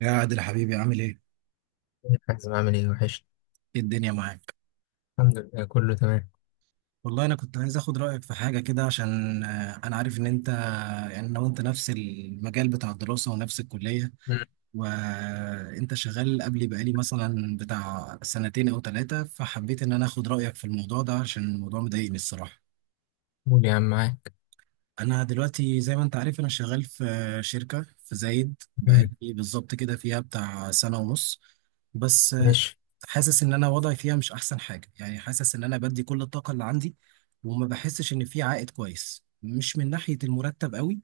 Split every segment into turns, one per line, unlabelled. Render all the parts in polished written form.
يا عادل حبيبي عامل ايه؟
يا حازم، عامل ايه وحش.
ايه الدنيا معاك؟
الحمد لله كله تمام.
والله انا كنت عايز اخد رايك في حاجه كده عشان انا عارف ان انت يعني انا وانت نفس المجال بتاع الدراسه ونفس الكليه،
مم.
وانت شغال قبلي بقالي مثلا بتاع سنتين او ثلاثه، فحبيت ان انا اخد رايك في الموضوع ده عشان الموضوع مضايقني الصراحه.
قول يا عم، معاك.
انا دلوقتي زي ما انت عارف انا شغال في شركه في زايد، بقالي
مم.
بالظبط كده فيها بتاع سنه ونص. بس
ماشي.
حاسس ان انا وضعي فيها مش احسن حاجه، يعني حاسس ان انا بدي كل الطاقه اللي عندي وما بحسش ان في عائد كويس، مش من ناحيه المرتب قوي،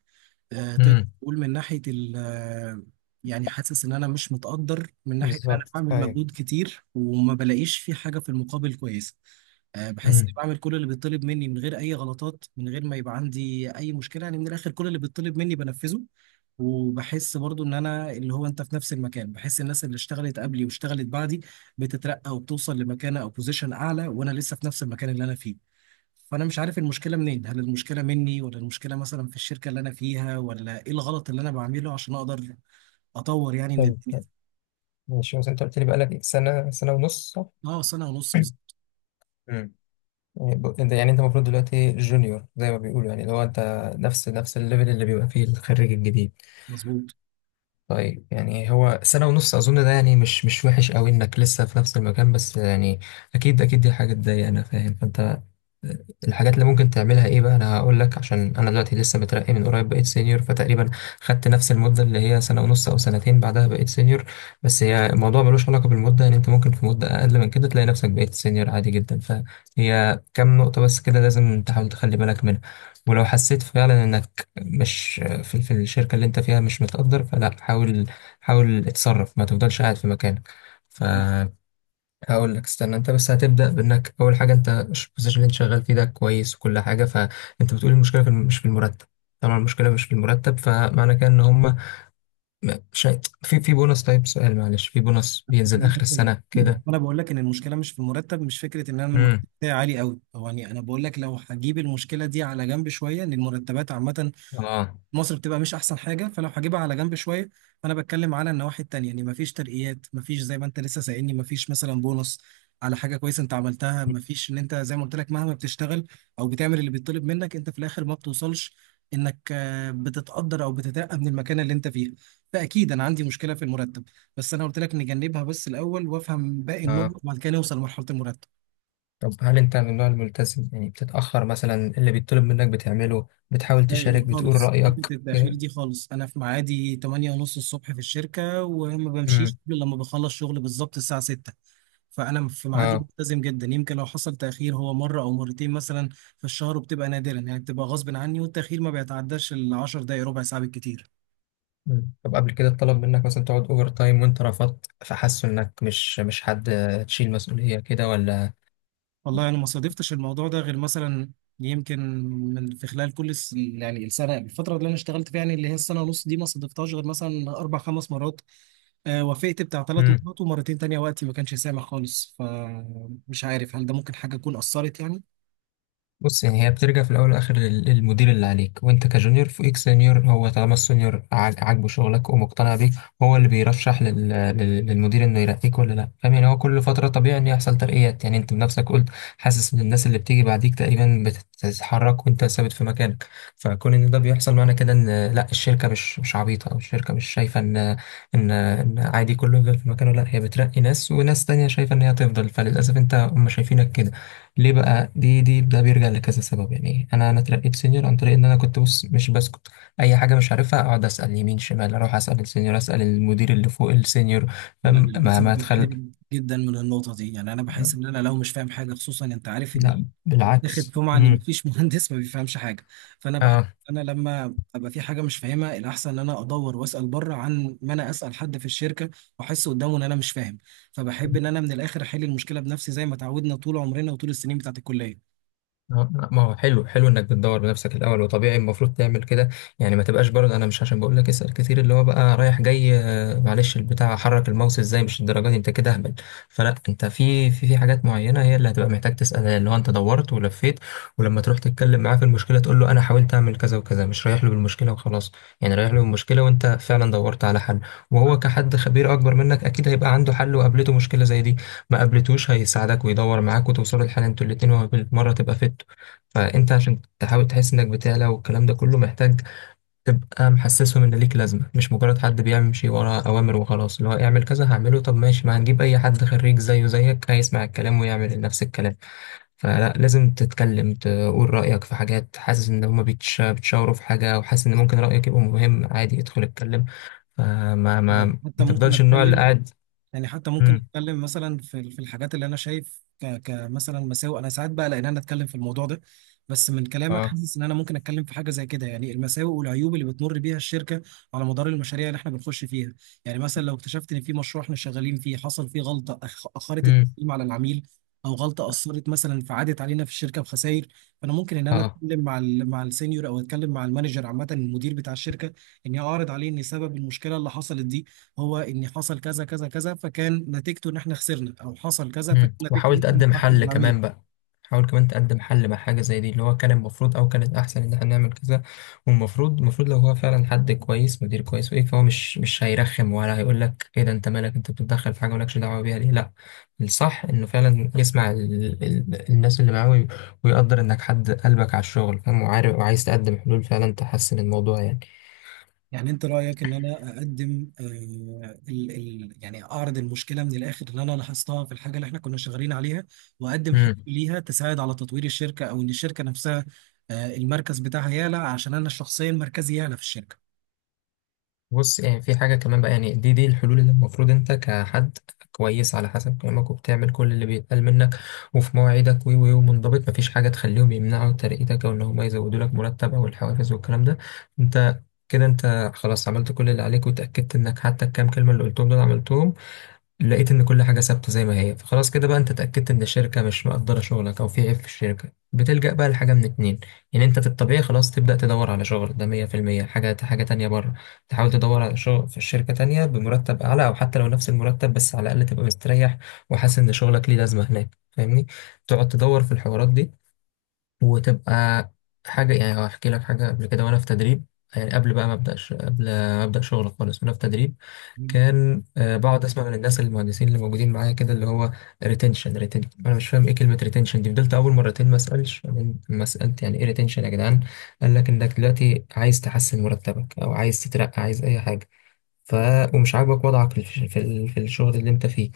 تقدر
مم.
تقول من ناحيه ال آه، يعني حاسس ان انا مش متقدر من ناحيه ان انا
بالظبط
بعمل
ايوه.
مجهود كتير وما بلاقيش في حاجه في المقابل كويسه. بحس اني
مم.
بعمل كل اللي بيطلب مني من غير اي غلطات، من غير ما يبقى عندي اي مشكله، يعني من الاخر كل اللي بيطلب مني بنفذه. وبحس برضو ان انا اللي هو انت في نفس المكان، بحس الناس اللي اشتغلت قبلي واشتغلت بعدي بتترقى وبتوصل لمكانه او بوزيشن اعلى وانا لسه في نفس المكان اللي انا فيه، فانا مش عارف المشكله منين، هل المشكله مني ولا المشكله مثلا في الشركه اللي انا فيها ولا ايه الغلط اللي انا بعمله عشان اقدر اطور يعني من
حلو
الدنيا.
حلو. ماشي، بس انت قلت لي بقالك إيه؟ سنه ونص صح؟
اه سنه ونص بالظبط.
مم. يعني انت المفروض دلوقتي جونيور زي ما بيقولوا، يعني اللي هو انت نفس الليفل اللي بيبقى فيه الخريج الجديد.
مظبوط.
طيب، يعني هو سنة ونص أظن، ده يعني مش وحش أوي إنك لسه في نفس المكان، بس يعني أكيد أكيد دي حاجة تضايق، أنا فاهم. فأنت، الحاجات اللي ممكن تعملها إيه بقى. أنا هقول لك، عشان أنا دلوقتي لسه مترقي من قريب، بقيت سينيور فتقريبا خدت نفس المدة اللي هي سنة ونص أو سنتين، بعدها بقيت سينيور. بس هي الموضوع ملوش علاقة بالمدة، يعني أنت ممكن في مدة أقل من كده تلاقي نفسك بقيت سينيور عادي جدا. فهي كام نقطة بس كده لازم تحاول تخلي بالك منها. ولو حسيت فعلا انك مش في الشركة اللي انت فيها، مش متقدر، فلا، حاول. حاول اتصرف، ما تفضلش قاعد في مكانك. فهقول لك، استنى انت بس. هتبدأ بانك اول حاجة انت البوزيشن اللي انت شغال فيه ده كويس، وكل حاجة، فانت بتقول المشكلة مش في المرتب. طبعا المشكلة مش في المرتب، فمعنى كده ان هم شيء في بونص. طيب سؤال معلش، في بونص بينزل اخر السنة كده؟
انا بقول لك ان المشكله مش في المرتب، مش فكره ان انا المرتب
امم.
بتاعي عالي قوي، هو يعني انا بقول لك لو هجيب المشكله دي على جنب شويه ان المرتبات عامه
اه.
مصر بتبقى مش احسن حاجه فلو هجيبها على جنب شويه، فانا بتكلم على النواحي التانيه، يعني مفيش ترقيات، مفيش زي ما انت لسه سائلني مفيش مثلا بونص على حاجه كويسه انت عملتها، مفيش ان انت زي ما قلت لك مهما بتشتغل او بتعمل اللي بيطلب منك انت في الاخر ما بتوصلش انك بتتقدر او بتترقى من المكان اللي انت فيه، فاكيد انا عندي مشكله في المرتب بس انا قلت لك نجنبها بس الاول وافهم باقي النقط
اه،
وبعد كده نوصل لمرحله المرتب.
طب هل انت من النوع الملتزم؟ يعني بتتأخر مثلا؟ اللي بيطلب منك بتعمله؟ بتحاول تشارك؟
ايوه
بتقول
خالص، حته
رأيك
التاخير
كده؟
دي خالص، انا في ميعادي 8 ونص الصبح في الشركه وما بمشيش
امم.
الا لما بخلص شغل بالظبط الساعه 6، فانا في ميعادي
اه.
ملتزم جدا، يمكن لو حصل تاخير هو مره او مرتين مثلا في الشهر، وبتبقى نادرا يعني بتبقى غصب عني، والتاخير ما بيتعداش ال 10 دقائق، ربع ساعه بالكتير.
مم. طب قبل كده اتطلب منك مثلا تقعد اوفر تايم وانت رفضت فحسوا انك مش، مش حد تشيل مسؤولية كده ولا؟
والله انا ما صادفتش الموضوع ده غير مثلا يمكن من في خلال كل يعني السنه الفتره اللي انا اشتغلت فيها يعني اللي هي السنه ونص دي ما صادفتهاش غير مثلا اربع خمس مرات، وافقت بتاع ثلاث
امم.
مرات ومرتين تانية وقتي ما كانش سامح خالص، فمش عارف هل ده ممكن حاجه تكون اثرت يعني.
بص، يعني هي بترجع في الاول والاخر للمدير اللي عليك، وانت كجونيور فوقيك سينيور، هو طالما السينيور عاجبه شغلك ومقتنع بيك، هو اللي بيرشح للمدير انه يرقيك ولا لا. فاهم يعني؟ هو كل فتره طبيعي ان يحصل ترقيات، يعني انت بنفسك قلت حاسس ان الناس اللي بتيجي بعديك تقريبا بتتحرك وانت ثابت في مكانك. فكون ان ده بيحصل، معنى كده ان لا، الشركه مش عبيطه، او الشركه مش شايفه ان ان ان عادي كله يفضل في مكانه. لا، هي بترقي ناس، وناس تانية شايفه ان هي تفضل، فللاسف انت هم شايفينك كده. ليه بقى؟ دي دي ده بيرجع لكذا سبب. يعني انا اترقيت سينيور عن طريق ان انا كنت بص مش بسكت. اي حاجه مش عارفها اقعد اسال يمين شمال، اروح اسال السينيور، اسال المدير اللي فوق السينيور.
انا
فاهم؟ ما
للاسف
ما اتخل.
بتحرج جدا من النقطه دي، يعني انا بحس ان انا لو مش فاهم حاجه خصوصا انت عارف ان
لا
واخد
بالعكس.
سمعة ان
امم.
مفيش مهندس ما بيفهمش حاجه، فانا بحس
اه.
انا لما ابقى في حاجه مش فاهمها الاحسن ان انا ادور واسال بره عن ما انا اسال حد في الشركه واحس قدامه ان انا مش فاهم، فبحب ان انا من الاخر احل المشكله بنفسي زي ما اتعودنا طول عمرنا وطول السنين بتاعت الكليه.
اه، لا، ما هو حلو حلو انك بتدور بنفسك الاول، وطبيعي المفروض تعمل كده. يعني ما تبقاش برضه، انا مش عشان بقول لك اسال كتير اللي هو بقى رايح جاي، معلش البتاع حرك الماوس ازاي، مش الدرجه دي، انت كده اهبل. فلا، انت في في حاجات معينه هي اللي هتبقى محتاج تسالها، اللي هو انت دورت ولفيت، ولما تروح تتكلم معاه في المشكله تقول له انا حاولت اعمل كذا وكذا، مش رايح له بالمشكله وخلاص. يعني رايح له بالمشكله وانت فعلا دورت على حل، وهو كحد خبير اكبر منك اكيد هيبقى عنده حل، وقابلته مشكله زي دي، ما قابلتوش هيساعدك ويدور معاك وتوصلوا لحل انتوا الاتنين، وبالمرة تبقى فت. فانت عشان تحاول تحس انك بتعلى والكلام ده كله، محتاج تبقى محسسهم ان ليك لازمة، مش مجرد حد بيمشي ورا اوامر وخلاص، اللي هو اعمل كذا هعمله. طب ماشي، ما هنجيب اي حد خريج زيه زيك هيسمع الكلام ويعمل نفس الكلام. فلا، لازم تتكلم، تقول رأيك في حاجات حاسس ان هما بيتشاوروا في حاجة وحاسس ان ممكن رأيك يبقى مهم، عادي ادخل اتكلم. فما ما
يعني حتى
ما
ممكن
تفضلش النوع اللي
اتكلم،
قاعد.
يعني حتى ممكن
امم.
نتكلم مثلا في في الحاجات اللي انا شايف كمثلا مساوئ، انا ساعات بقى لان انا اتكلم في الموضوع ده، بس من كلامك
اه.
حاسس ان انا ممكن اتكلم في حاجه زي كده، يعني المساوئ والعيوب اللي بتمر بيها الشركه على مدار المشاريع اللي احنا بنخش فيها. يعني مثلا لو اكتشفت ان في مشروع احنا شغالين فيه حصل فيه غلطه اخرت
امم.
التقييم على العميل، او غلطه اثرت مثلا فعادت علينا في الشركه بخسائر، فانا ممكن ان انا
اه.
اتكلم مع مع السينيور او اتكلم مع المانجر عامه المدير بتاع الشركه، اني اعرض عليه ان سبب المشكله اللي حصلت دي هو ان حصل كذا كذا كذا فكان نتيجته ان احنا خسرنا او حصل كذا فكان
مم.
نتيجته
وحاول
ان احنا
تقدم
نتاخر
حل
العميل.
كمان بقى. حاول كمان تقدم حل مع حاجة زي دي، اللي هو كان المفروض أو كانت أحسن إن احنا نعمل كذا. والمفروض، المفروض لو هو فعلا حد كويس، مدير كويس وإيه، فهو مش هيرخم ولا هيقول لك إيه ده، أنت مالك، أنت بتتدخل في حاجة مالكش دعوة بيها ليه. لأ، الصح إنه فعلا يسمع الناس اللي معاه، ويقدر إنك حد قلبك على الشغل، فاهم وعارف وعايز تقدم حلول فعلا تحسن الموضوع
يعني انت رايك ان انا اقدم ال ال يعني اعرض المشكله من الاخر اللي انا لاحظتها في الحاجه اللي احنا كنا شغالين عليها واقدم حلول
يعني.
ليها تساعد على تطوير الشركه او ان الشركه نفسها المركز بتاعها يعلى عشان انا شخصيا مركزي يعلى في الشركه.
بص يعني، في حاجة كمان بقى. يعني دي الحلول اللي المفروض انت كحد كويس على حسب كلامك، وبتعمل كل اللي بيتقال منك، وفي مواعيدك و و ومنضبط، مفيش حاجة تخليهم يمنعوا ترقيتك او ان هم يزودوا لك مرتب او الحوافز والكلام ده. انت كده انت خلاص عملت كل اللي عليك، وتأكدت انك حتى الكام كلمة اللي قلتهم دول عملتهم، لقيت ان كل حاجه ثابته زي ما هي، فخلاص كده بقى انت اتاكدت ان الشركه مش مقدره شغلك، او في عيب في الشركه. بتلجأ بقى لحاجه من اتنين. يعني انت في الطبيعي خلاص تبدأ تدور على شغل ده 100%. حاجه، حاجه تانية، بره تحاول تدور على شغل في الشركه تانية بمرتب اعلى، او حتى لو نفس المرتب بس على الاقل تبقى مستريح وحاسس ان شغلك ليه لازمه هناك، فاهمني؟ تقعد تدور في الحوارات دي وتبقى حاجة. يعني هحكي لك حاجة قبل كده وأنا في تدريب. يعني قبل بقى ما أبدأش، قبل ما أبدأ شغل خالص وأنا في تدريب،
مم.
كان بقعد أسمع من الناس المهندسين اللي موجودين معايا كده اللي هو ريتنشن ريتنشن. أنا مش فاهم إيه كلمة ريتنشن دي، فضلت أول مرتين ما أسألش. بعدين لما سألت يعني إيه ريتنشن يا جدعان، قال لك إنك دلوقتي عايز تحسن مرتبك أو عايز تترقى، عايز أي حاجة، ف، ومش عاجبك وضعك في في الشغل اللي أنت فيه،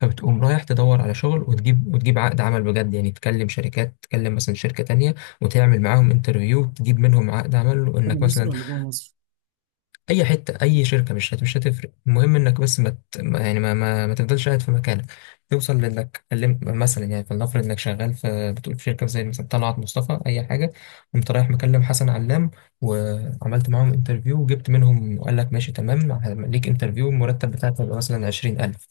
فبتقوم رايح تدور على شغل وتجيب، وتجيب عقد عمل بجد يعني، تكلم شركات، تكلم مثلا شركة تانية وتعمل معاهم انترفيو، تجيب منهم عقد عمل،
بره
وانك
مصر
مثلا
ولا جوه مصر؟
اي حتة، اي شركة، مش هتفرق، المهم انك بس ما ت- ما- يعني ما ما, ما تفضلش قاعد في مكانك. توصل لانك كلمت مثلا، يعني فلنفرض انك شغال في، بتقول في شركة زي مثلا طلعت مصطفى، اي حاجة، قمت رايح مكلم حسن علام، وعملت معاهم انترفيو وجبت منهم، وقال لك ماشي تمام، ليك انترفيو، المرتب بتاعك هيبقى مثلا 20,000.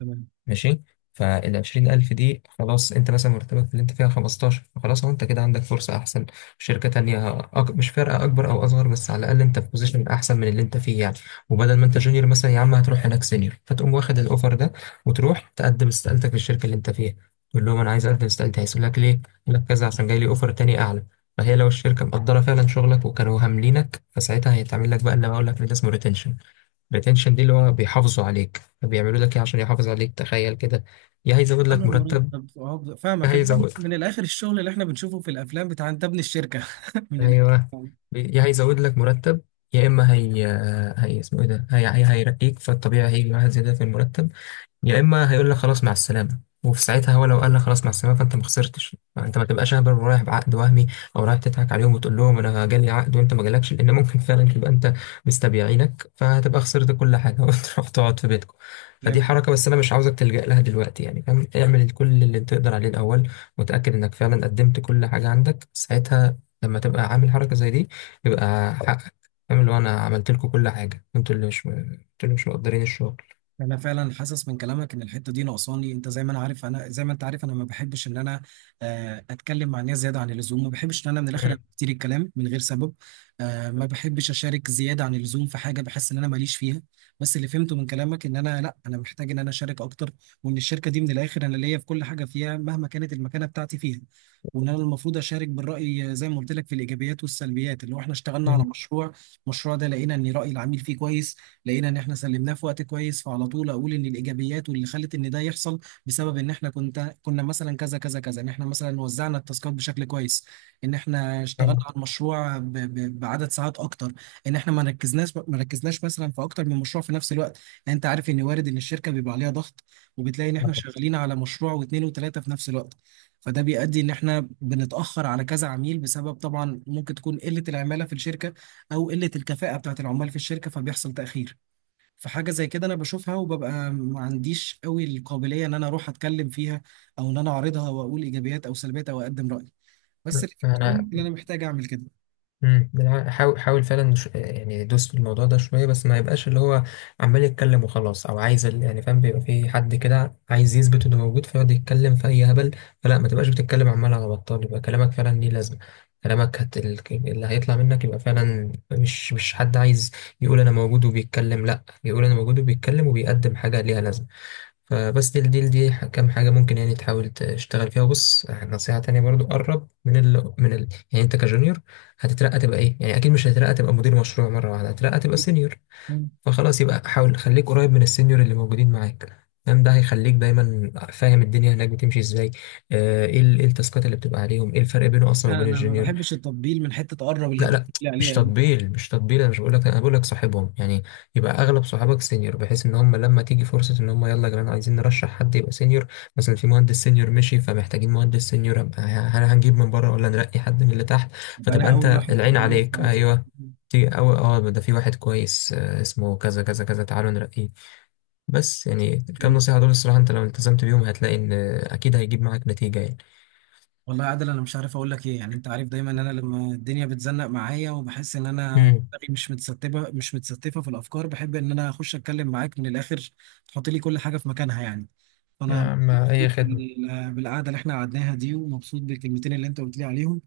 تمام.
ماشي. فال 20,000 دي، خلاص انت مثلا مرتبك في اللي انت فيها 15، فخلاص هو انت كده عندك فرصة احسن في شركة تانية. مش فارقة اكبر او اصغر، بس على الاقل انت في بوزيشن احسن من اللي انت فيه يعني. وبدل ما انت جونيور مثلا يا عم، هتروح هناك سينيور، فتقوم واخد الاوفر ده وتروح تقدم استقالتك للشركة اللي انت فيها. تقول لهم انا عايز اقدم استقالتي. هيسألوا لك ليه؟ يقول لك كذا عشان جاي لي اوفر تاني اعلى. فهي لو الشركة مقدرة فعلا شغلك وكانوا هاملينك، فساعتها هيتعمل لك بقى اللي بقول لك، اللي ده اسمه ريتنشن. الريتنشن دي اللي هو بيحافظوا عليك، بيعملوا لك ايه عشان يحافظ عليك؟ تخيل كده. يا هيزود
انا
لك مرتب.
المرتب
يا
فاهمك، المهم
هيزود.
من الاخر الشغل اللي احنا بنشوفه في الافلام بتاع انت ابن الشركه. من
ايوه. يا هيزود لك مرتب، يا اما هي اسمه ايه ده، هي هيرقيك، فالطبيعي هيجي معاها زياده في المرتب. يا اما هيقول لك خلاص مع السلامه، وفي ساعتها هو لو قال لك خلاص مع السلامه، فانت ما خسرتش، فانت ما تبقاش اهبل ورايح بعقد وهمي او رايح تضحك عليهم وتقول لهم انا جالي عقد وانت ما جالكش، لان ممكن فعلا تبقى انت مستبيعينك فهتبقى خسرت كل حاجه وتروح تقعد في بيتكم. فدي
الاخر.
حركه بس انا مش عاوزك تلجأ لها دلوقتي يعني، فاهم؟ اعمل كل اللي تقدر عليه الاول، وتاكد انك فعلا قدمت كل حاجه عندك، ساعتها لما تبقى عامل حركه زي دي يبقى حقك، فاهم؟ اللي هو انا عملت لكم كل حاجه، انتوا اللي مش مقدرين الشغل.
انا فعلا حاسس من كلامك ان الحته دي ناقصاني، انت زي ما انا عارف انا زي ما انت عارف انا ما بحبش ان انا اتكلم مع الناس زياده عن اللزوم، ما بحبش ان انا من الاخر
مم.
أبقى كتير الكلام من غير سبب، ما بحبش اشارك زياده عن اللزوم في حاجه بحس ان انا ماليش فيها، بس اللي فهمته من كلامك ان انا لا انا محتاج ان انا اشارك اكتر، وان الشركه دي من الاخر انا ليا في كل حاجه فيها مهما كانت المكانه بتاعتي فيها، وان انا المفروض اشارك بالراي زي ما قلت لك في الايجابيات والسلبيات، اللي هو احنا اشتغلنا على مشروع، المشروع ده لقينا ان راي العميل فيه كويس، لقينا ان احنا سلمناه في وقت كويس، فعلى طول اقول ان الايجابيات واللي خلت ان ده يحصل بسبب ان احنا كنا مثلا كذا كذا كذا، ان احنا مثلا وزعنا التاسكات بشكل كويس، ان احنا اشتغلنا
مم.
على المشروع بعدد ساعات اكتر، ان احنا ما ركزناش مثلا في اكتر من مشروع في نفس الوقت. يعني انت عارف ان وارد ان الشركه بيبقى عليها ضغط وبتلاقي ان احنا شغالين على مشروع واثنين وثلاثه في نفس الوقت، فده بيؤدي ان احنا بنتاخر على كذا عميل، بسبب طبعا ممكن تكون قله العماله في الشركه او قله الكفاءه بتاعت العمال في الشركه فبيحصل تاخير. فحاجة زي كده أنا بشوفها وببقى ما عنديش قوي القابلية إن أنا أروح أتكلم فيها أو إن أنا أعرضها وأقول إيجابيات أو سلبيات أو أقدم رأيي، بس اللي بتقول
انا
إن أنا محتاج أعمل كده.
حاول حاول فعلا، يعني دوس في الموضوع ده شويه، بس ما يبقاش اللي هو عمال يتكلم وخلاص، او عايز يعني فاهم، بيبقى في حد كده عايز يثبت انه موجود فيقعد يتكلم في اي هبل. فلا، ما تبقاش بتتكلم عمال على بطال، يبقى كلامك فعلا ليه لازمه. كلامك اللي هيطلع منك يبقى فعلا مش حد عايز يقول انا موجود وبيتكلم، لا، يقول انا موجود وبيتكلم وبيقدم حاجه ليها لازمه. فبس دي كام حاجة ممكن يعني تحاول تشتغل فيها. وبص نصيحة تانية برضو، قرب من ال من ال يعني انت كجونيور هتترقى تبقى ايه؟ يعني اكيد مش هتترقى تبقى مدير مشروع مرة واحدة، هتترقى تبقى سينيور.
مم.
فخلاص، يبقى حاول خليك قريب من السينيور اللي موجودين معاك، فاهم؟ ده هيخليك دايما فاهم الدنيا هناك بتمشي ازاي، ايه إيه التاسكات اللي بتبقى عليهم، ايه الفرق بينه اصلا
لا،
وبين
أنا ما
الجونيور.
بحبش التطبيل من حتة تقرب اللي
لا
أنت
لا،
بتقول
مش
عليها دي.
تطبيل، مش تطبيل، انا مش بقول لك، انا بقول لك صاحبهم يعني. يبقى اغلب صحابك سينيور، بحيث ان هم لما تيجي فرصه ان هم يلا يا جماعه عايزين نرشح حد يبقى سينيور، مثلا في مهندس سينيور مشي فمحتاجين مهندس سينيور، أبقى هل هنجيب من بره ولا نرقي حد من اللي تحت،
أبقى
فتبقى
أنا
انت
أول واحد في
العين
الدنيا في
عليك.
حياتي.
ايوه تيجي أو اه ده في واحد كويس اسمه كذا كذا كذا، تعالوا نرقيه. بس يعني الكام نصيحه دول الصراحه انت لو التزمت بيهم هتلاقي ان اكيد هيجيب معاك نتيجه يعني.
والله يا عادل انا مش عارف اقول لك ايه، يعني انت عارف دايما ان انا لما الدنيا بتزنق معايا وبحس ان انا
امم.
دماغي مش متستفه في الافكار بحب ان انا اخش اتكلم معاك من الاخر، تحط لي كل حاجه في مكانها يعني،
يا
فانا
عم أي
مبسوط
خدمة.
بالقعده اللي احنا قعدناها دي ومبسوط بالكلمتين اللي انت قلت لي عليهم،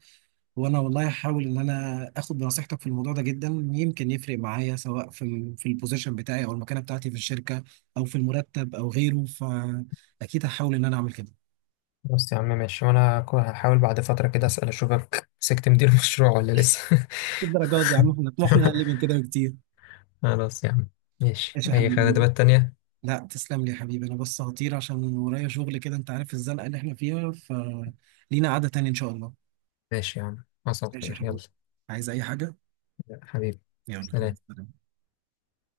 وانا والله هحاول ان انا اخد بنصيحتك في الموضوع ده جدا، يمكن يفرق معايا سواء في البوزيشن بتاعي او المكانه بتاعتي في الشركه او في المرتب او غيره، فاكيد هحاول ان انا اعمل كده.
بص يا عم، ماشي، وانا هحاول بعد فترة كده اسأل اشوفك مسكت مدير مشروع ولا لسه.
الدرجات دي يا عم احنا طموحنا اقل من كده بكتير.
خلاص يا عم. ماشي،
ماشي يا
اي
حبيبي.
خدمات تانية.
لا تسلم لي يا حبيبي، انا بس هطير عشان ورايا شغل كده، انت عارف الزنقه اللي احنا فيها، فلينا قعده تانية ان شاء الله.
ماشي يا عم، حصل
ماشي يا
خير، يلا.
حبيبي. عايز اي حاجه.
حبيبي. سلام.
يلا.